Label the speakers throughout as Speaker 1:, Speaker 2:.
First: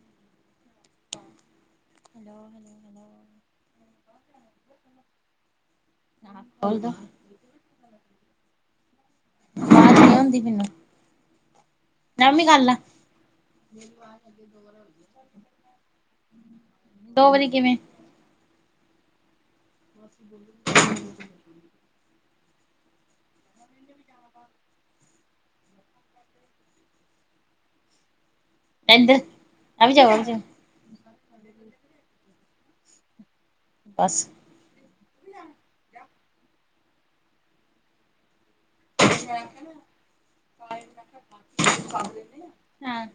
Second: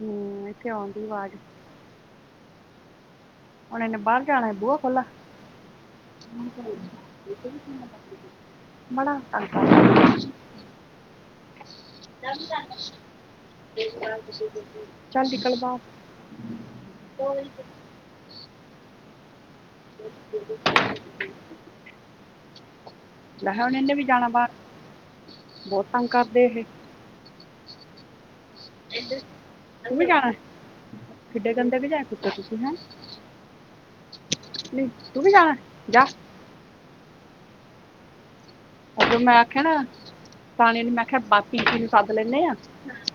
Speaker 1: ਹੂੰ ਏਥੇ ਆਉਂਦੀ ਆਵਾਜ਼।
Speaker 2: ਹੈਲੋ, ਹੈਲੋ, ਹੈਲੋ
Speaker 1: ਓਣਾ ਨੇ ਬਾਰ ਜਾਣਾ ਬੂਆ ਖੋਲਾ
Speaker 2: ਆਵਾਜ਼
Speaker 1: ਬੜਾ ਤੰਗ ਕਰ
Speaker 2: ਅਵਾਜ ਨੀ ਓਂਦੀ ਮੈਨੂੰ। ਮੈਂ ਵੀ ਕਰ
Speaker 1: ਚਲ-ਚਲ
Speaker 2: ਲਾ
Speaker 1: ਚੱਲ ਨਿਕਲ ਬਾਰ
Speaker 2: ਦੋ ਵਾਰੀ ਕਿਵੇਂ [unintelligible]
Speaker 1: ਲੈ ਹੁਣ ਇਨੇ ਵੀ ਜਾਣਾ ਬਾਰ ਬੋਤ ਤੰਗ ਕਰਦੇ ਇਹੇ।
Speaker 2: ਕੇਂਦੇ, ਆਵੀ ਜਾ ਆਵੀ ਜਾ।
Speaker 1: ਕਿੰਡਾ ਗੰਦਾ ਮਜਾਕ ਕੀਤਾ ਤੁਸੀਂ ਹੈਂ।
Speaker 2: ਬਸ।
Speaker 1: ਨਈ ਤੂ ਵੀ ਜਾਣਾ, ਜਾ। ਉਦੋਂ ਮੈਂ ਆਖੇਆ ਨਾ, ਸਿਆਣੇ ਨੂੰ ਮੈਂ ਆਖਿਆ ਬਾਪੀ ਪੀ ਨੂੰ ਸੱਦ ਲੈਣੇ ਆ
Speaker 2: ਹਾਂ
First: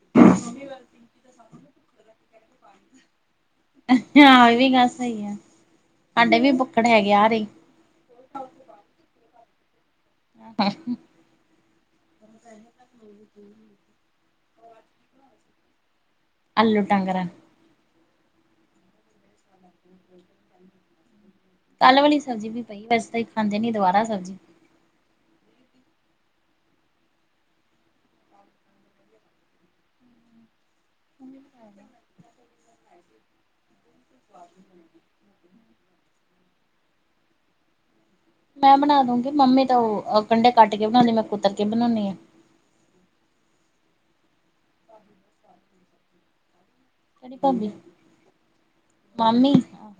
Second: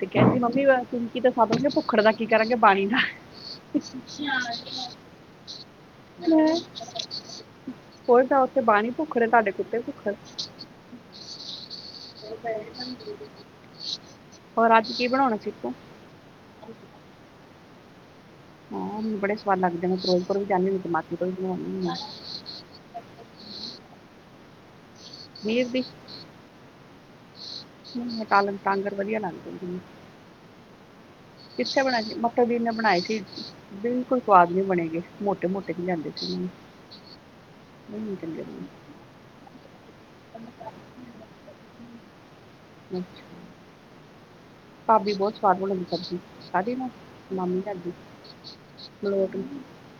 Speaker 1: ਤੇ ਕੇਂਦੀ ਮੰਮੀ ਅ ਪਿੰਕੀ ਤਾਂ ਸੱਦ ਲੈੰਨੇ ਆ ਭੁੱਖੜ ਦਾ ਕੀ ਕਰਾਂਗੇ ਬਾਣੀ ਦਾ।
Speaker 2: ਅ-ਹਾ ਏ ਵੀ ਗੱਲ ਸਹੀ ਆ, ਸਾਡੇ ਵੀ ਭੁੱਖੜ ਹੈਗੀ ਆ ਰਈ।
Speaker 1: ਕੋਈ ਤਾਂ ਉੱਥੇ ਬਾਣੀ ਭੁੱਖੜ, ਤਾਡੇ ਕੁੱਤੇ ਭੁੱਖੜ।
Speaker 2: ਐ ਹ
Speaker 1: ਹੋਰ ਅੱਜ ਕੀ ਬਣਾਉਣਾ ਸੀ ਆਪਾ?
Speaker 2: ਆਲੂ ਟਾਂਗਰਾ।
Speaker 1: ਹਾਂ ਮੈਂਨੂ ਬੜੇ ਸਵਾਦ ਲੱਗਦੇ ਨੇ ਫਿਰੋਜਪੁਰ ਵੀ ਜਾਂਦੀ ਹੁੰਦੀ ਤੇ ਮਾ ਬਣਦੀਆ ਨੇ।
Speaker 2: ਕੱਲ ਵਾਲੀ ਸਬਜ਼ੀ ਵੀ ਪਈਆ, ਵੈਸੇ ਤਾਂ ਅਸੀ ਖਾਂਦੇ ਨੀ ਦੁਬਾਰਾ ਸਬਜ਼ੀ
Speaker 1: ਪਨੀਰ ਦੀ? ਮੈਨੂੰ ਤਾਂ ਕਾਲਮ ਟਾਂਗਰ ਵੱਧੀਆ ਲੱਗਦੇ ਨੇ। ਕਿੱਥੇ ਬਣਾਏ ਸੀ, ਮੱਕੇ- ਦੀਨੇ ਬਣਾਏ ਸੀ। ਬਿਲਕੁਲ ਸਵਾਦ ਨੀ ਬਣੇ ਹੈਗੇ, ਮੋਟੇ- ਮੋਟੇ ਜੇ ਲਿਆਂਦੇ ਸੀ ਮੈ, ਮੈਨੂੰ ਨੀ ਚੰਗੇ ਲੱਗੇ।
Speaker 2: ਮੈਂ ਬਣਾ ਦੂੰਗੀ ਮੰਮੀ ਤਾਂ ਉਹ ਕੰਢੇ ਕੱਟ ਕੇ ਬਣਾਉਂਦੀ ਮੈਂ ਕੁਤਰ ਕੇ ਬਣਾਉਣੀ ਆ।
Speaker 1: ਅੱਛਾ। ਭਾਬੀ ਬੋਤ ਸਵਾਦ ਬਣਾਉਦੀ ਸਬਜ਼ੀ ਖਾਦੀ ਨਾ।
Speaker 2: ਕਿਹੜੀ
Speaker 1: ਮੰਮੀ
Speaker 2: ਭਾਬੀ
Speaker 1: ਤੁਆਡੀ
Speaker 2: ਮਾਮੀ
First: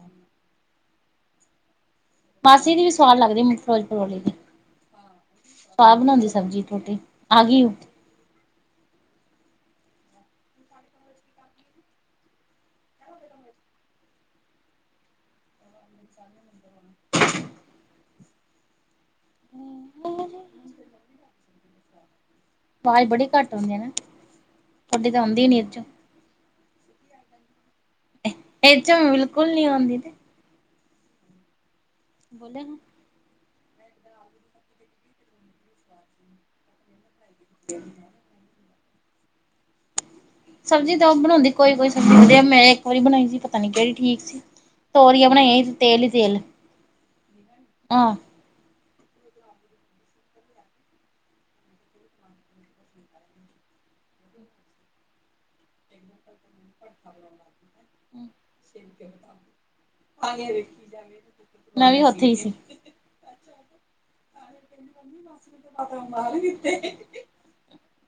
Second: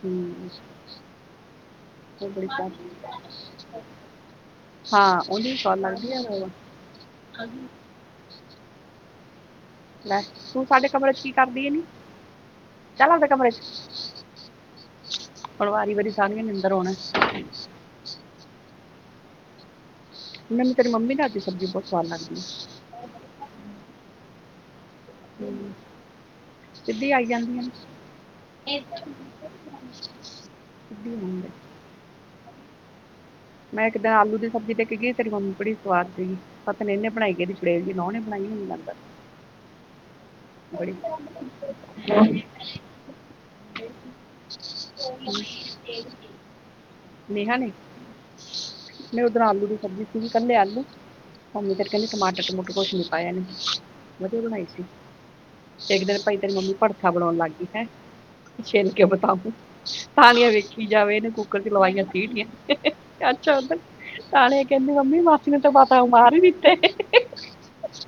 Speaker 1: ਹੂੰ ਉਹ ਬੜੀ
Speaker 2: ਮਾਸੀ ਦੀ ਵੀ ਸਵਾਦ ਲੱਗਦੀੋ ਮਿਕਸ ਵੈਜ਼ ਪਰੋਲੀ ਦੀ।
Speaker 1: ਹਾਂ ਉਹਦੀ
Speaker 2: ਸਵਾਦ
Speaker 1: ਲੱਗਦੀ ਆ
Speaker 2: ਬਣਾਉਂਦੀ
Speaker 1: ਰੋਵਾ
Speaker 2: ਸਬਜ਼ੀ ਤੇ ਰੋਟੀ ਆ ਗਈ ਓ।
Speaker 1: ਲੈ, ਤੂੰ ਸਾਡੇ ਕਮਰੇ ਚ ਕੀ ਕਰਦੀ ਐ ਨੀ, ਚੱਲ ਆਪਦੇ ਕਮਰੇ ਚ। ਹੁਣ ਵਾਰੀ -ਵਾਰੀ ਸਾਰੀਆਂ ਨੇ ਅੰਦਰ ਆਉਣਾ। ਮੈਨੂੰ ਤੇਰੀ ਮੰਮੀ ਦੇ ਹੱਥ ਦੀ ਸਬਜ਼ੀ ਬੋਤ ਸਵਾਦ ਲੱਗਦੀ ਐ।
Speaker 2: ਆਵਾਜ਼ ਬੜੀ ਘੱਟ ਆਓਂਦੀ ਨਾ, ਤੁਆਡੀ ਤਾਂ ਆਉਂਦੀ ਨੀ ਇਹਦੇ ਚੋਂ।
Speaker 1: ਸਿੱਧੀ ਆਈ ਜਾਂਦੀ ਆਂ
Speaker 2: ਇਹ
Speaker 1: ਨਾਂ,
Speaker 2: ਚੋਂ ਬਿਲਕੁਲ ਨੀ ਆਉਂਦੀ ਤੇ
Speaker 1: ਸਿੱਧੀ ਆਉਣ ਦੇ।
Speaker 2: ਬੋਲੇ ਹਮ।
Speaker 1: ਮੈਂ ਇੱਕ ਦਿਨ ਆਲੂ ਦੀ ਸਬਜ਼ੀ ਲੈ ਕੇ ਗਈ ਤੇਰੀ ਮੰਮੀ ਬੜੀ ਸਵਾਦ ਸੀਗੀ ਪਤਾ ਨੀ ਏਨੇ ਬਣਾਈ। ਇਹਦੀ ਛੜੇ ਨੂੰ ਬਣਾਈਆਂ ਹੁਣੇ ਲਗਦਾ
Speaker 2: ਸਬਜ਼ੀ ਤਾਂ ਉਹ ਬਣਾਉਂਦੀ ਕੋਈ -ਕੋਈ ਸਬਜੀ ਵਧੀਆ
Speaker 1: ਬੜੀ
Speaker 2: ਮੈਂ ਇੱਕ ਵਾਰੀ ਬਣਾਈ ਸੀ ਪਤਾ ਨੀ ਕਿਹੜੀ ਠੀਕ ਸੀ। ਤੋਰੀਆਂ ਬਣਾਈਆਂ ਸੀ ਤੇਲ ਹੀ ਤੇਲ
Speaker 1: ਨੇਹਾ ਨੇ,
Speaker 2: ਆਹ
Speaker 1: ਮੈਂ ਉਧਰ ਆਲੂ ਦੀ ਸਬਜ਼ੀ ਸੀਗੀ ਕੱਲੇ ਆਲੂ ਮੰਮੀ ਤੇ ਕਹਿੰਦੀ ਟਮਾਟਰ -ਟਮੂਟਰ ਕੁਛ ਨੀ ਪਾਇਆ ਵਧੀਆ ਬਣਾਈ ਸੀ। ਇੱਕ ਦਿਨ ਭਾਈ ਤੇਰੀ ਮੰਮੀ ਭਰਤਾ ਭਰਤਾ ਬਣਾਉਣ ਲੱਗ ਗਈ ਹੈਂ। ਛਿਲ ਕੇ ਬਤਾਊ ਤਾਲੀਆਂ ਵੇਖੀ ਜਾਵੇ ਇਹਨ ਕੁੱਕਰ 'ਚ
Speaker 2: ਮੈਂ ਵੀ
Speaker 1: ਲਵਾਈਆਂ
Speaker 2: ਉੱਥੇ ਹੀ ਸੀ
Speaker 1: ਸੀਟੀਆਂ ਅੱਛਾ ਉੱਧਰ ਤਣੇ ਕਹਿੰਦੀ ਮੰਮੀ ਮਾਸੀ ਨੇ ਬਤਊਆ ਮਾਰ ਹੀ ਦਿੱਤੇ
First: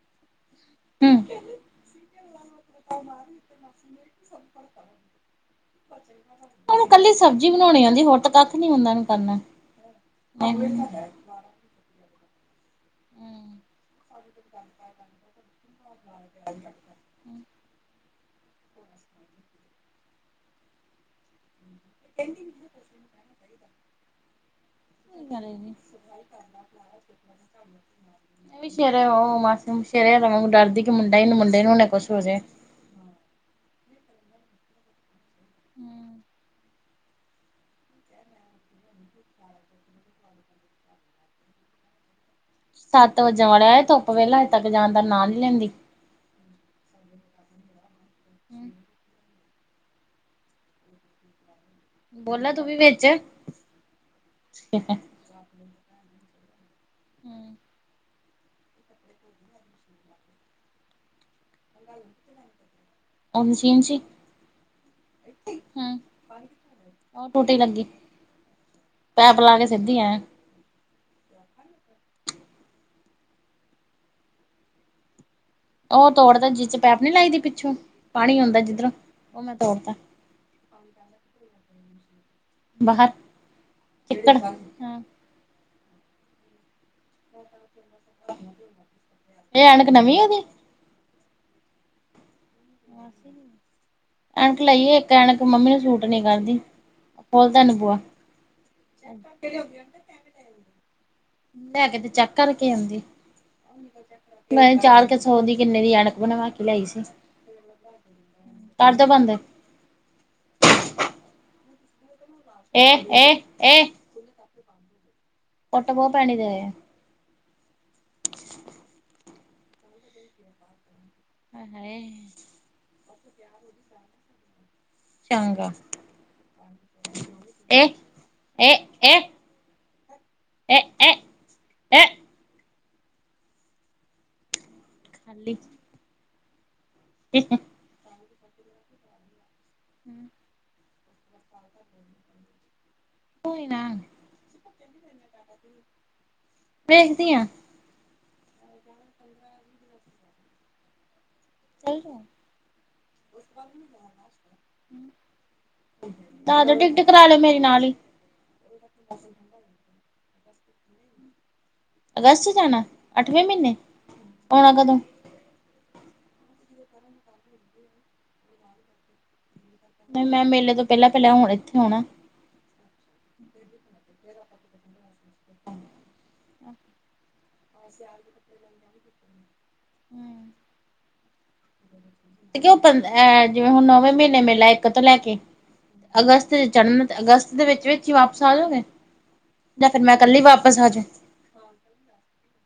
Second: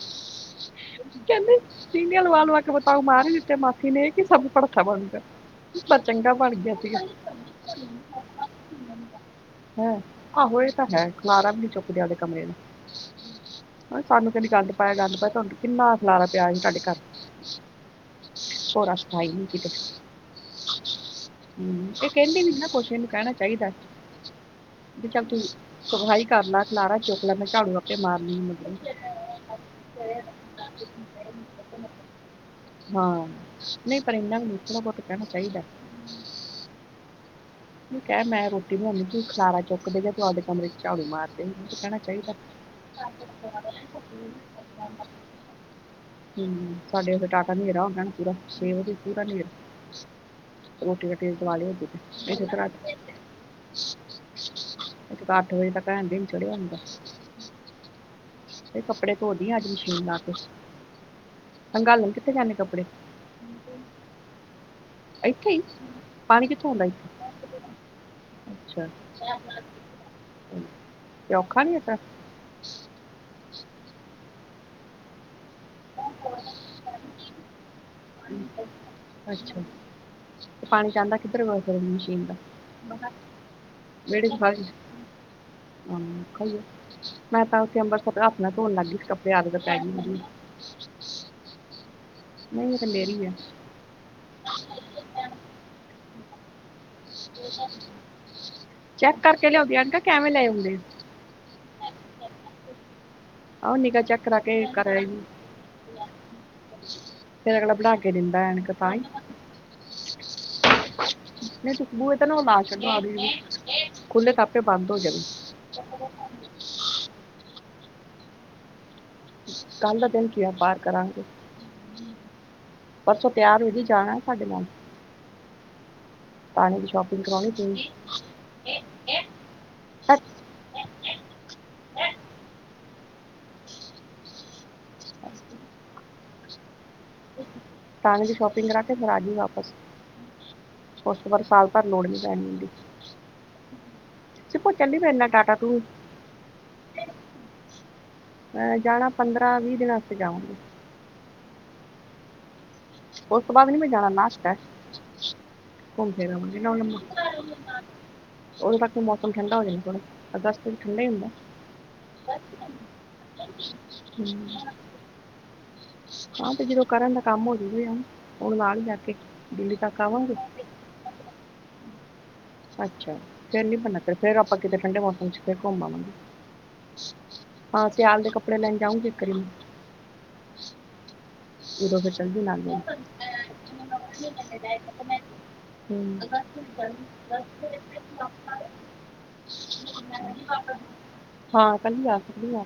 Speaker 2: [inaudible]
Speaker 1: ਕਹਿੰਦੇ ਸੀਟੀਆਂ ਲਵਾ ਲਵਾ ਕੇ ਬਤਾਓ ਮਾਰ ਹੀ ਦਿੱਤੇ ਮਾਸੀ ਨੇ ਇਹ ਕਿ ਭੜਥਾਂ ਬਣ ਜਾਊਗ
Speaker 2: ਓਹਨੂੰ ਕੱਲੀ ਸਬਜ਼ੀ ਬਣਾਉਣੀ ਆਉਂਦੀ ਹੋਰ ਤਾਂ ਕੱਖ ਕਖ ਨੀ ਆਉਂਦਾ ਓਹਨੂੰ ਕਰਨਾ। ਐਵੇ
Speaker 1: ਖਲਰਾ ਵੀ ਨੀ ਚੁੱਕਦੇਿ ਆਵਦੇ ਕਮਰੇ ਦਾ ਸਾਨੂੰ ਕਹਿੰਦੀ ਗੰਦ ਪਾਇਆ -ਗੰਦ ਪਾਇਆ ਤੁਹਾਨੂੰ ਕਿੰਨਾ ਖਲਾਰਾ ਪਿਆ ਸੀ ਤੁਹਾਡੇ ਘਰ
Speaker 2: [inaudible]
Speaker 1: ਭੋਰਾ ਸਫਾਈ ਈ ਨੀ ਕਿਤੇ ਹਮ ਇਹ ਕਹਿੰਦੀ ਨੀ ਨਾ ਕੁਛ ਇਹਨੂੰ ਕਹਿਣਾ ਚਾਹੀਦਾ। ਵੀ ਚੱਲ ਤੂੰ ਸਫਾਈ ਕਰ ਲੈ ਖਲਾਰਾ ਚੁੱਕ ਲੈ ਮੈਂ ਝਾੜੂ ਆਪੇ ਮਾਰ ਲਈ ਮਤਲਬ
Speaker 2: ਸਰੇ ਉਹ ਮਾਸੀ ਮੌਸੀ ਤੇਰੇ ਵਾਂਗੂੰ ਮੈਂ ਵੀ ਡਰਦੀ ਕਿ ਮੁੰਡਾ ਈ, ਨਾ ਮੁੰਡੇ ਨੂੰ ਈ ਨਾ ਕੁਛ ਹੋਜੇ।
Speaker 1: ਹਾਂ, ਨਹੀਂ ਪਰ ਇਹਨਾ ਵੀ ਥੋੜਾ -ਬਹੁਤ ਕਹਿਣਾ ਚਾਹੀਦਾ। ਕਿਹਾ ਮੈਂ ਰੋਟੀ ਬਣਾਉਦੀ ਸੀ ਤੂੰ ਖਲਾਰਾ ਚੁੱਕਦੇ ਫੇਰ ਤੂੰ ਆਵਦੇ ਤੁਹਾਡੇ ਕਮਰੇ ਚ ਝਾੜੂ ਮਾਰਦੇ ਕਹਿਣਾ ਚਾਹੀਦਾ।
Speaker 2: ਸੱਤ ਵਜਣ ਵਾਲੇ ਧੁੱਪ ਵੇਖਲਾ ਹਜੇ ਤੱਕ ਜਾਣ ਦਾ ਨਾਂ ਨੀ ਲੈਂਦੀ।
Speaker 1: ਹਮ ਸਾਡੇ ਉੱਥੇ ਟਾਟ ਹਨੇਰਾ ਹੁੰਦਾ ਨਾ ਪੂਰਾ, ਛੇ ਵਜੇ ਵੀ ਪੂਰਾ ਹਨੇਰਾ ਰੋਟੀ -ਰੋਟੀ ਦੇ ਦਵਾਲੇ ਹੁੰਦੀ ਇਸ
Speaker 2: ਬੋਲਾ ਤੂੰ
Speaker 1: ਤਰਾ
Speaker 2: ਵੀ ਵਿੱਚ
Speaker 1: ਇੱਕ ਤਾਂ ਅੱਠ ਵਜੇ ਤੱਕ
Speaker 2: ਹਮ
Speaker 1: ਤੇ ਕੱਪੜੇ ਧੋਦੀ ਲਈਏ ਆ ਅੱਜ ਮਸ਼ੀਨ ਲਾ ਕੇ ਅੰਗਾਲਣ ਕਿੱਥੇ ਜਾਣੇ ਕੱਪੜੇ
Speaker 2: ਉਹ ਮਚੀਨ ਚ
Speaker 1: ਇੱਥੇ ਹੀ
Speaker 2: ਹਮ
Speaker 1: ਪਾਣੀ ਕਿੱਥੋਂ ਆਉਂਦਾ ਇੱਥੇ
Speaker 2: ਔਹ ਟੂਟੀ ਲੱਗੀ
Speaker 1: ਅੱਛਾ
Speaker 2: ਪਾਇਪ ਲਾ ਕੇ ਸਿੱਧੀ ਆ
Speaker 1: ਔਖਾ ਨੀ ਏਦਾਂ
Speaker 2: ਉਹ ਤੋੜਦਾ ਜਿਸ ਚ ਪਾਇਪ ਨੀ ਲਾਈਦੀ ਪਿੱਛੋਂ ਪਾਣੀ ਹੁੰਦਾ ਆਉਂਦਾ ਜਿੱਧਰੋਂ ਉਹ ਮੈਂ
Speaker 1: ਅੱਛਾ
Speaker 2: ਤੋੜਦਾ
Speaker 1: ਪਾਣੀ ਜਾਂਦਾ ਕਿੱਧਰ ਹੋਰ ਫਿਰ ਮਸ਼ੀਨ ਦਾ
Speaker 2: ਬਾਹਰ
Speaker 1: ਵਿਹੜੇ
Speaker 2: ਚਿੱਕੜ
Speaker 1: ਵਿੱਚ
Speaker 2: ਹਾਂ
Speaker 1: ਹਾ ਮੈਂ ਤਾਂ ਉੱਥੇ ਅੰਬਰਸਰ ਹੱਥ ਨਾ ਧੋਣ ਲੱਗ ਗਈ ਕੱਪੜੇ ਆਦਗ
Speaker 2: ਇਹ
Speaker 1: ਪੈ
Speaker 2: ਐਨਕ ਨਵੀਂ
Speaker 1: ਗਈ।
Speaker 2: ਉਹਦੀ
Speaker 1: ਨਹੀਂ ਉਹ ਤਾਂ ਲੇ
Speaker 2: ਐਣਕ ਲਾਈ ਹੋਈ ਏ ਇੱਕ ਐਣਕ ਮੰਮੀ ਨੂੰ ਸੂਟ ਨੀ ਕਰਦੀ। ਖੋਲਦਾ ਨੀ ਬੂਆ
Speaker 1: ਚੈੱਕ ਕਰਕੇ ਲਿਆਉਂਦੀ ਆਂ ਕਿ ਐਵੇਂ ਲੈ ਆਉਂਦੇ।
Speaker 2: ਲੈ ਕੇ ਤੇ ਚੈੱਕ ਕਰਕੇ ਆਉਂਦੀ ਏ
Speaker 1: ਆਹ ਨਿਗਾ ਚੈੱਕ ਕਰਾ ਕੇ
Speaker 2: ਮੈਂ
Speaker 1: ਕਰਾਈ
Speaker 2: ਚਾਰ ਕ ਸੌ ਦੀ ਕਿੰਨੇ ਦੀ ਐਣਕ ਬਣਵਾ ਕੇ ਲਾਈ ਸੀ।
Speaker 1: ਫਿਰ ਅਗਲਾ ਬਣਾ ਕੇ ਦਿੰਦਾ ਐਣਕ ਤਾਂਈ
Speaker 2: ਕਰਦੋ ਬੰਦ
Speaker 1: ਨਹੀਂ ਖਸ਼ਬੂ ਤੈਨੂੰ ਲ
Speaker 2: ਏ ਏ ਏ
Speaker 1: ਸਕ ਖੁੱਲ੍ਹੇ-ਖਾਤੇ ਬੰਦ ਹੋਗੇ ਨੇ
Speaker 2: ਕੁੱਟ ਬਹੁ ਪੈਣੀ ਤੇਰੇ।
Speaker 1: ਕੱਲ ਦਾ ਦਿਨ ਕੀ ਆ ਪਾਠ ਕਰਾਂਗੇ।
Speaker 2: ਹੈ,
Speaker 1: ਪਰਸੋਂ ਤਿਆਰ ਹੋਜੀ ਜਾਣਾ ਸਾਡੇ ਨਾਲ
Speaker 2: ਚੰਗਾ।
Speaker 1: ਪਾਣੀ ਦੀ ਸ਼ਾਪਿੰਗ ਕਰਾਉਣੀ ਤੁਹੀ।
Speaker 2: ਇਹ-ਇਹ, ਇਹ-ਇਹ, ਇਹ ਕੱਲ ਈ, [unintelligible]
Speaker 1: ਪਾਣੀ ਦੀ ਸ਼ੋਪਿੰਗ ਕਰਾ ਕੇ ਫਿਰ ਆ ਜਈ ਵਾਪਸ
Speaker 2: ਹਮ
Speaker 1: ਉਸ ਤੋਂ ਬਾਅਦ ਸਾਲ ਭਰ ਲੋੜ ਨੀ ਪੈਣੀ ਹੁੰਦੀ।
Speaker 2: ਕੋਈ ਨਾ,
Speaker 1: ਸੀ ਪੁੱਚਣ ਡ ਮੇਨਾ ਡਾਟਾ ਤੂੰ,
Speaker 2: ਵੇਖਦੀ ਆ
Speaker 1: ਮੈਂ ਜਾਣਾ ਪੰਦਰਾਂ-ਵੀਹ ਦਿਨਾਂ ਆਸਤੇ ਜਾਵਾਂਗੇ।
Speaker 2: ਸਹੀ ਐ।
Speaker 1: ਉਸ ਤੋਂ ਬਾਅਦ ਨਹੀਂ ਮੈਂ ਜਾਣਾ ਲਾਸਟ ਹੈ ਘੁੰਮ ਫਿਰ ਆਵਾਂਗੇ
Speaker 2: ਕਰਾਦੋ ਟਿਕਟ ਕਰਾ ਲੈ ਮੇਰੇ ਨਾਲ ਈ,
Speaker 1: ਉਹਦੋਂ ਤੱਕ ਮੌਸਮ ਠੰਢਾ ਹੋ ਜਾਂਦਾ ਥੋੜਾ ਅਗਸਤ ਠੰਢਾ ਈ ਹੁੰਦਾ।
Speaker 2: ਅਗਸਤ ਚ ਜਾਣਾ, ਅੱਠਵੇਂ ਮਹੀਨੇ, ਆਉਣਾ ਕਦੋਂ?
Speaker 1: ਹਾਂ ਤੇ ਜਦੋਂ ਕਰਨ ਦਾ ਕੰਮ ਹੋ ਜੂਗਾ, ਉਹਨੂੰ ਨਾਲ ਹੀ ਜਾ ਕੇ ਦਿੱਲੀ ਤੱਕ
Speaker 2: ਨਹੀਂ
Speaker 1: ਆਵਾਂਗੇ
Speaker 2: ਮੈਂ ਮੇਲੇ ਤੋਂ ਪਹਿਲਾ-ਪਹਿਲਾ ਹੁਣ ਇੱਥੇ ਹੋਣਾ।
Speaker 1: ਅੱਛਾ, ਫਿਰ ਨੀ ਬਨਾ ਫੇਰ ਆਪਾਂ ਕਿਤੇ ਠੰਡੇ ਮੌਸਮ ਚ ਫਿਰ ਘੁੰਮਵਾਂਗੇ, ਹਾਂ ਸਿਆਲ ਦੇ ਕੱਪੜੇ ਲੈਣ ਜਾਊਗੀ ਇੱਕ ਵਾਰੀ,
Speaker 2: ਹੂੰ।
Speaker 1: ਉਦੋਂ ਫੇਰ ਚੱਲਦੀ
Speaker 2: ਦੇ ਕਿ ਐਂ ਜਿਵੇਂ ਹੁਣ ਨੋਵੇਂ ਮਹੀਨੇ ਮੇਲਾ ਆ ਇੱਕ ਤੋਂ ਲੈ ਕੇ
Speaker 1: ਹੂੰ
Speaker 2: ਅਗਸਤ ਦੇ ਚੜਨ ਤੇ ਅਗਸਤ ਦੇ ਵਿੱਚ-ਵਿੱਚ ਹੀ ਵਾਪਸ ਆ ਜਾਓਗੇ? ਜਾ ਫਿਰ ਮੈਂ ਕੱਲੀ ਵਾਪਸ ਆਜੂ।
Speaker 1: ਹਾਂ ਕੱਲੀ ਆ ਸਕਦੀ ਆ।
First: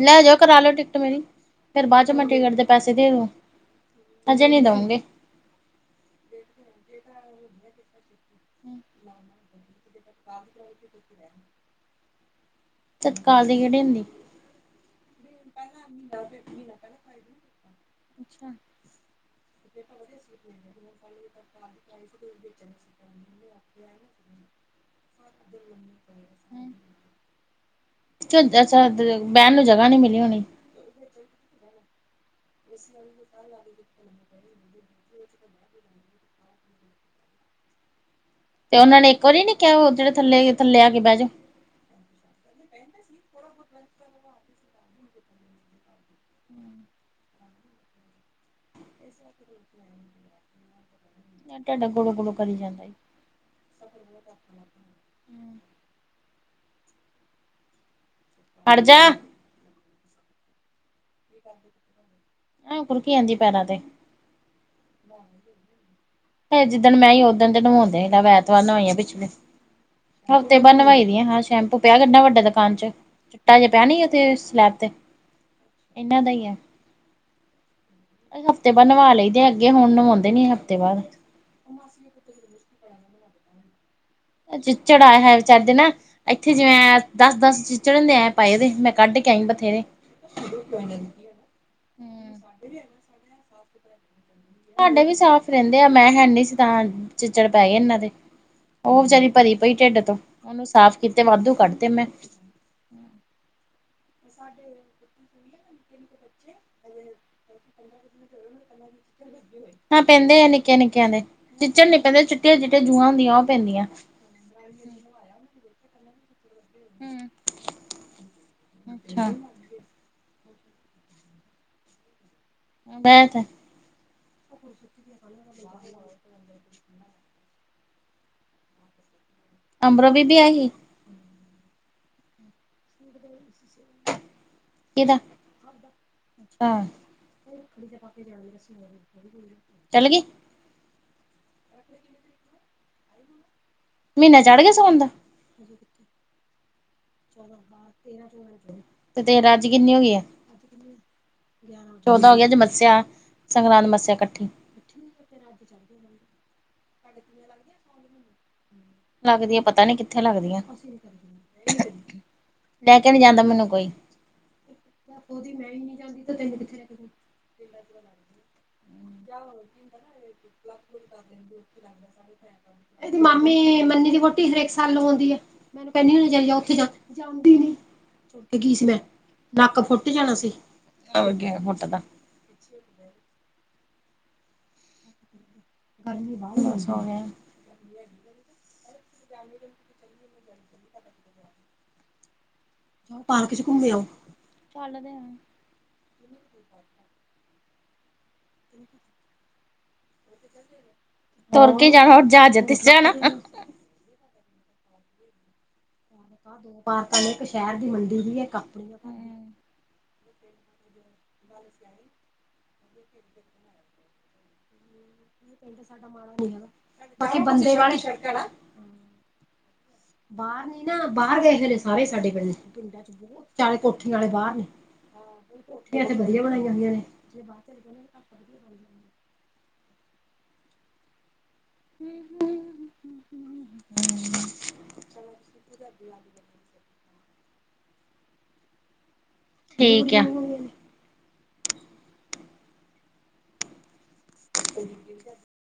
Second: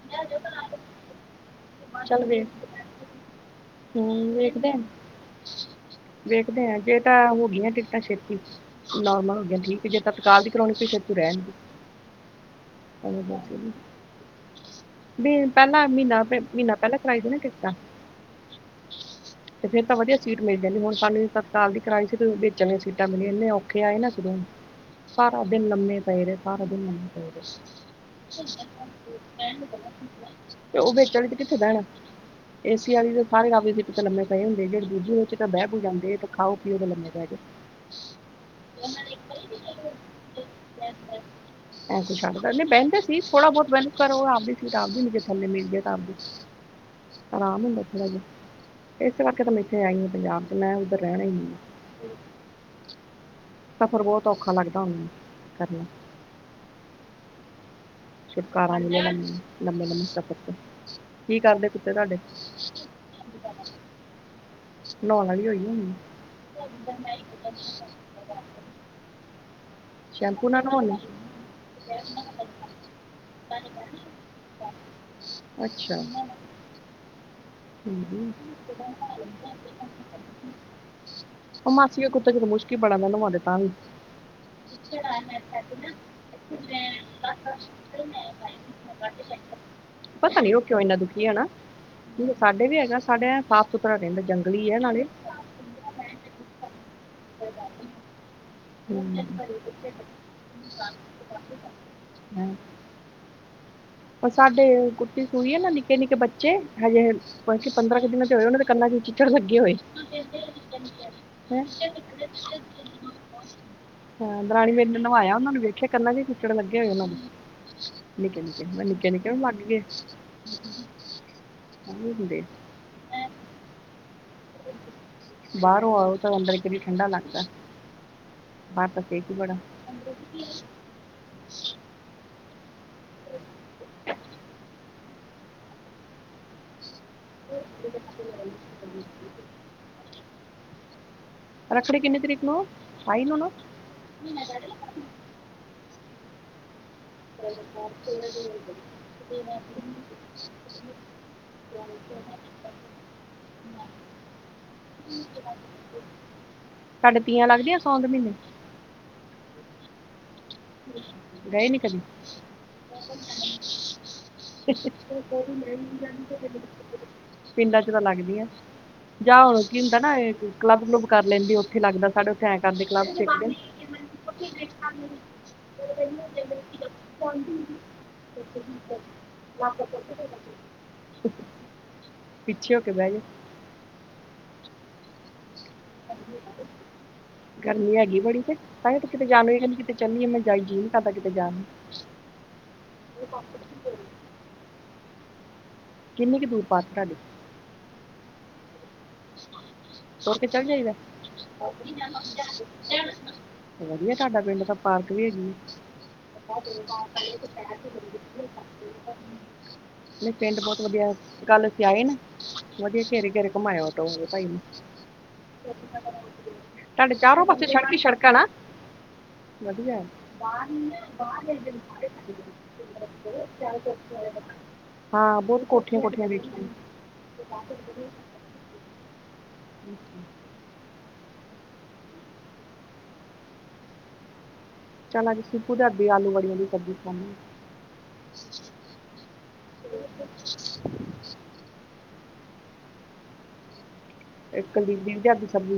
Speaker 2: ਲੈ ਜਾਇਓ ਕਰਾ ਲਿਓ ਟਿਕਟ ਮੇਰੀ, ਫੇਰ ਬਾਅਦ ਚ
Speaker 1: ਚੱਲ
Speaker 2: ਮੈਂ
Speaker 1: ਵੇਖ
Speaker 2: ਟਿਕਟ ਦੇ ਪੈਸੇ ਦੇ ਦੂ।
Speaker 1: ਹੂੰ ਵੇਖਦੇ ਆ, ਵੇਖਦੇ ਆ ਜੇ ਤਾਂ ਹੋ ਗਈਆ ਟਿਕਟਾਂ ਛੇਤੀ ਨੋਰਮਲ ਹੋ ਗਿਆ ਠੀਕ ਜੇ ਤੇ ਤਤਕਾਲ ਦੀ ਕਰਾਉਣੀ ਫੇਰ ਤੂੰ ਰਹਿ,
Speaker 2: ਤਤਕਾਲ ਦੀ ਕਿਹੜੀ ਹੁੰਦੀ?
Speaker 1: ਵੀ ਪਹਿਲਾਂ ਮਹੀਨਾ, ਮਹੀਨਾ ਪਹਿਲਾਂ ਕਰਾਈ ਸੀ ਨਾ ਟਿਕਟਾਂ।
Speaker 2: ਅੱਛਾ।
Speaker 1: ਤੇ ਫੇਰ ਤਾਂ ਵਧੀਆ ਸੀਟ ਮਿਲ ਜਾਂਦੀ ਹੁਣ ਸਾਨੂੰ ਤਤਕਾਲ ਦੀ ਕਰਵਾਈ ਸੀ ਵਿਚ ਦੀਆਂ ਸੀਟਾਂ ਮਿਲੀਆ ਇਨੇ ਔਖੇ ਆਏ ਨਾ ਸੋਂ ਸਾਰਾ ਦਿਨ ਲੰਮੇ ਪਏ ਰਹੇ ਸਾਰਾ ਦਿਨ।
Speaker 2: [unintelligible] ਬਹਿਣ ਨੂੰ ਜਗ੍ਹਾ ਨਹੀਂ ਮਿਲੀ ਹੋਣੀ।
Speaker 1: ਤੇ ਉਹ ਵਿੱਚ ਤੇ ਆਲੀ ਕਿੱਥੇ ਬਹਿਣ, ਏਸੀ ਆਲੀ ਦੇ ਸਾਰੇ ਰਾਹ ਦੇ ਵਿੱਚ ਲੰਮੇ ਪਏ ਹੁੰਦੇ ਜੇ ਦੂਜੇ ਵਿੱਚ ਤਾਂ ਬਹਿ ਬੂ ਜਾਂਦੇ ਤਾਂ ਖਾਓ ਪੀਓ ਤਾਂ ਲੰਮੇ ਪੈ ਜੋ।
Speaker 2: ਤੇ ਉਹਨਾਂ ਨੇ ਇੱਕ ਵਾਰੀ ਨੀ ਕਿਹਾ ਜਿਹੜੇ ਥੱਲੇ-ਥੱਲੇ ਆ ਕੇ ਬਹਿ ਜਾਓ।
Speaker 1: ਐਂ ਛੱਡ ਨਹੀਂ ਬਹਿੰਦੇ ਸੀ ਥੋੜਾ ਬਹੁਤ ਮਿਹਨਤ ਕਰੋ ਆਪਦੀ ਸੀ ਤਾਂ ਆਪਦੀੇ ਥੱਲੇ ਮਿਲ ਜਾਏ ਤਾਂ ਆਪਦੀ
Speaker 2: ਹਮ [inaudible]
Speaker 1: ਆਰਾਮ ਹੁੰਦਾ ਥੜਾ ਜਾ। ਇਸ ਕਰਕੇ ਮੈਂ ਇੱਥੇ ਆਈ ਹਾਂ ਪੰਜਾਬ ਚ ਮੈਂ ਉੱਧਰ ਰਹਿਣਾ ਹੀ ਨਹੀਂ
Speaker 2: ਟੀਡ ਗੁਲੂ ਗੁਲੂ ਕਰੀ ਜਾਂਦਾ ਈ।
Speaker 1: ਸਫ਼ਰ ਬੋਤ ਔਖਾ ਲੱਗਦਾ ਹੁਨ ਕਰਨਾ। ਛੁਟਕਾਰਾ
Speaker 2: ਹਟ ਜਾ
Speaker 1: ਮਿਲਿਆਂ ਲੰ ਲੰਮੇ-ਲੰਮੇ ਸਫ਼ਰ ਤੇ ਕੀ ਕਰਦੇ ਕੁੱਤੇ ਤਾਡੇ
Speaker 2: ਏ ਖੁਰਕੀ ਜਾਂਦੀ ਪੈਰਾਂ ਤੇ
Speaker 1: ਨਾਉਣ ਵਾਲੀ ਹੋਈ ਦੀ ਹੋਣੀ ਏ।
Speaker 2: ਹਜੇ ਜਿੱਦਣ ਮੈਂ ਆਈ ਓਦਣ ਤੇ ਨਵਾਉਂਦੇ ਨਾ ਐਤਵਾਰ ਨਵਾਈ ਆ ਪਿਛਲੇ।
Speaker 1: ਸ਼ੈਂਪੂ
Speaker 2: ਹਫ਼ਤੇ
Speaker 1: ਨਾਲ
Speaker 2: ਬਾਦ
Speaker 1: ਨਹਾਉਣਾ
Speaker 2: ਨਵਾਈ ਦੀ ਆ ਹਾਂ ਸ਼ੈਂਪੂ ਪਿਆ ਕਿੱਨਾ ਵੱਡਾ ਦੁਕਾਨ 'ਚ। ਤਾ ਹਜੇ ਪੈਨੀ ਉਥੇ ਸਲੈਪ ਤੇ
Speaker 1: ਅੱਛਾ
Speaker 2: ਇਨਾਂ ਦਾ ਈ ਐ
Speaker 1: ਹਮ, ਹਮ।
Speaker 2: ਹਫ਼ਤੇ ਬਾਅਦ ਨਵਾ ਲਈਦਾ ਅੱਗੇ ਹੁਨ ਨਵਾਉਂਦੇ ਨੀ ਹਫ਼ਤੇ ਬਾਦ
Speaker 1: ਔ ਮਾਸੀ ਦੇ ਕੁੱਤੇ ਕੋਲੋ ਮੁਸ਼ਕ ਈ ਬੜਾ ਨਵਾਂ ਦੇਨ ਤਾਂਵੀ
Speaker 2: ਚਿਚੜ ਆਏ ਹਾਏ ਵਿਚਾਰੇ ਦੇ ਨਾ ਇੱਥੇ ਜਿਵੇਂ ਦਸ-ਦਸ ਚਿਚੜ ਇਨੇ ਐਂ ਪਾਏਂਦੇ ਮੈਂ ਕੱਢ ਕੇ ਆਈਂ ਬਥੇਰੇ।
Speaker 1: ਪਤਾ ਨੀ ਔ ਕਿਓ ਇੰਨਾ ਦੁਖੀ ਆ ਨਾ
Speaker 2: ਹੂੰ
Speaker 1: ਸਾਡੇ ਵੀ ਹੈਗਾ ਸਾਡੇ ਐਂ ਸਾਫ ਸੁਥਰਾ ਰੇਂਦਾ ਜੰਗਲੀ ਐ ਨਾਲੇ।
Speaker 2: ਰੈਂਦੇ ਆ ਮੈਂ ਹੈਨੀ ਸੀ ਤਾਂ ਚਿੱਚੜ ਪੈਗੇ ਇਨਾਂ ਦੇ। ਔ ਵਿਚਾਰੀ ਭਰੀ ਪਈ ਢਿੱਡ ਤੋਂ ਉਨੂੰ ਸਾਫ਼ ਕੀਤੇ ਵਾਧੂ ਕੱਢ ਤੇ ਮੈਂ।
Speaker 1: [unintelligible] ਔ ਸਾਡੇ ਕੁੁੱਤੀ ਸੂਈ ਏ ਨਾ ਨਿੱਕੇ-ਨਿੱਕੇ ਬੱਚੇ ਹਜੇ ਬਲਕਿ ਪੰਦਰਾਂ ਕੁ ਦਿਨਾਂ ਦੇ ਹੋਏ ਸੋਨੇ ਉਨਾਂ ਦੇ ਕੰਨਾ 'ਚ ਵੀ ਚਿ ਚੜ ਲੱਗੇ ਹੋਏ।
Speaker 2: ਹਾਂ ਪੈਂਦੇ ਆ ਨਿੱਕਿਆਂ-ਨਿੱਕਿਆਂ ਦੇ
Speaker 1: ਹ
Speaker 2: ਚਿੱਚੜ ਨੀ ਪੈਂਦੇ ਚਿੱਟੀਆਂ-ਚਿੱਟੀਆਂ ਜੂਆਂ ਹੁੰਦੀਆਂ ਉਹ ਪੈਂਦੀਆਂ।
Speaker 1: ਦਰਾਣੀ ਮੇਰੀ ਨੇ ਨਵਾਇਆ ਉਨਾਂ ਨੂੰ ਵੇਖਿਆ ਕੰਨਾ ਤੇ ਚਿਚੜ ਲੱਗੇ ਹੋਏ ਉਨਾਂ ਦੇ
Speaker 2: ਹੂੰ
Speaker 1: ਨਿੱਕੇ-ਨਿੱਕੇ। ਮੈਂ
Speaker 2: ਅੱਛਾ
Speaker 1: ਨਿੱਕੇ-ਨਿੱਕੇਆਂ ਨੂੰ ਲੱਗਗੇ। ਐਵੀਂ ਹੁੰਦੇ।
Speaker 2: [unintelligible]
Speaker 1: ਬਾਰੋਂ ਆਓ ਤਾਂ ਅੰਦਰ ਕਿ ਠੰਡਾ ਲੱਗਦਾ। ਬਾਰ ਤਾਂ ਸੇਕ ਈ ਬੜਾ।
Speaker 2: ਅਮਰੋ ਵੀ ਵਿਆਹੀ। [inaudible] ਕਿਦਾ ਅੱਛਾ। ਚੱਲਗੀ।
Speaker 1: ਰੱਖੜੀ ਕਿੰਨੀ ਤਰੀਕ ਨੂੰ ਅ? ਠਾਈ ਨੂੰ ਨਾ।
Speaker 2: ਮੀਨਾ ਚੜ੍ਹ ਗਿਆ ਸੋਨ ਦਾ। [inaudible] ਤੇਰ ਅੱਜ ਕਿੰਨੀ ਹੋਈ ਐ? ਚੌਦਾਂ ਹੋਗੀ ਅਜ ਮੱਸਿਆ। ਸੰਗਰਾਂਦ-ਮੱਸਿਆ ਕੱਠੀ।
Speaker 1: [unintelligible] ਤਾਡੇ ਤੀਆਂ ਲੱਗਦੀਆਂ ਸੋਨ ਦੇ ਮਹੀਨੇ 'ਚ?
Speaker 2: ਲੱਗਦੀਆ ਪਤਾ ਨੀ ਕਿੱਥੇ ਲੱਗਦੀਆਂ।
Speaker 1: ਗਏ ਨੀ ਕਦੇ।
Speaker 2: ਲੈ ਕੇ ਨੀ ਜਾਂਦਾ ਮੈਨੂੰ ਕੋਈ।
Speaker 1: [unintelligible] ਪਿੰਡਾਂ ਚ ਤਾਂ ਲੱਗਦੀਆਂ।
Speaker 2: [inaudible]
Speaker 1: ਜਾਂ ਹੁਣ ਕੀ ਹੁੰਦਾ ਨਾ ਕਲੱਬ ਕਲੁੱਬ ਕਰ ਲੈਂਦੀ ਉੱਥੇ ਲੱਗਦਾ ਸਾਡੇ ਉੱਥੇ ਐਂ ਕਰਦੇ ਕਲੱਬ
Speaker 2: ਏਦੀ
Speaker 1: ਚ ਇੱਕ ਦਿਨ
Speaker 2: ਮਾਮੀ ਮੰਨੀ ਦੀ ਵੋ ਟੀ ਹਰੇਕ ਸਾਲ ਨੂੰ ਲਵਾਉਂਦੀ ਐ ਮੈਨੂੰ ਕਹਿੰਦੀ ਏ ਉੱਥੇ ਚਲੀ ਜਾ ਜਾਂਦੀ ਨੀ ਫੁੱਟ ਗੀ ਸੀ ਮੈਂ ਨੱਕ ਫੁੱਟ ਜਾਣਾ ਸੀ ਔ ਕਿਵੇਂ ਫੁੱਟਦਾ।
Speaker 1: ਪਿੱਛੇ ਹੋ ਕੇ ਬੈਜੋ।
Speaker 2: ਬਸ ਹੋ ਗਿਆ
Speaker 1: ਗਰਮੀ ਹੈਗੀ ਬੜੀ ਤੇ [unintelligible] ਕਿਤੇ ਚੰਨੀਏ ਮੈਂ [unintelligible] ਤਾਡਾ ਕਿਤੇ ਜਾਨ ਨੂੰ।
Speaker 2: ਪਾਰਕ 'ਚ ਘੁੰਮ ਆਉ।
Speaker 1: ਕਿੰਨੀ ਕੁ ਦੂਰ ਪਾਸ ਤੁਹਾਡੇ ਤੁਰ ਕੇ ਚੱਲ ਜਾਈਦਾ
Speaker 2: ਤੁਰ ਕੇ ਜਾਣਾ ਹੋਰ ਜਹਾਜ਼ ਤੇ ਜਾਣਾ।
Speaker 1: ਵਧੀਆ ਤੁਹਾਡਾ ਪਿੰਡ ਤਾਂ ਪਾਰਕ ਵੀ ਹੈਗੀ। [inaudible]
Speaker 2: ਦੋ ਪਾਰਕਾਂ ਨੇ ਇੱਕ ਸ਼ਹਿਰ ਦੀ ਮੰਡੀ ਦੀ ਇੱਕ ਆਪਣੀ ਆ ਘਰ
Speaker 1: ਨਈ ਪਿੰਡ ਬੋਤ ਵਧੀਆ ਗੱਲ ਅਸੀਂ ਆਈ ਨਾ ਵਧੀਆ ਘੇਰੇ-ਘੇਰੇ ਘੁੰਮਾਇਆ ਔਟੋ ਭਾਈ ਨੇ
Speaker 2: ਪਿੰਡ ਸਾਡਾ ਮਾੜਾ ਨੀ
Speaker 1: ਤੁਹਾਡੇ
Speaker 2: ਹੈਗਾ
Speaker 1: ਚਾਰੋਂ ਪਾਸੇ
Speaker 2: ਬੰਦੇ
Speaker 1: ਸੜਕ
Speaker 2: ਬਾਲੇ
Speaker 1: ਹੀ ਸੜਕਾਂ
Speaker 2: ਛੱਕਰ
Speaker 1: ਨਾ
Speaker 2: ਆ।
Speaker 1: ਵਧੀਆ [inaudible]
Speaker 2: ਨਾ ਬਾਹਰ ਗਏ ਹੋਏ ਨੇ ਸਾਰੇ ਸਾਡੇ ਪਿੰਡ ਦੇ ਚਾਲੇ ਕੋਠੀਆਂ ਵਾਲੇ ਬਾਹਰ ਨੇ
Speaker 1: ਹਾਂ ਬੋਤ
Speaker 2: ਇੱਥੇ
Speaker 1: ਕੋਠੀਆਂ-ਕੋਠੀਆਂ
Speaker 2: ਵਧੀਆ
Speaker 1: ਦੇਖੀਆਂ ਨੇ।
Speaker 2: ਬਣਾਈਆਂ ਹੋਈਆਂ
Speaker 1: ਅਤੇ
Speaker 2: [inaudible]
Speaker 1: ਚਲ ਅ ਸ਼ਪੂ ਦੇ ਹੱਥ ਦੀ ਆਲੂ ਵੜੀਆਂ ਦੀ ਸਬਜ਼ੀ ਸਣਾ ਦੇ
Speaker 2: ਠੀਕ ਆ।
Speaker 1: ਇੱਕ ਲੀਬ ਵੀਂ ਦੇ ਹੱਥ ਦੀ ਸਬਜ਼ੀ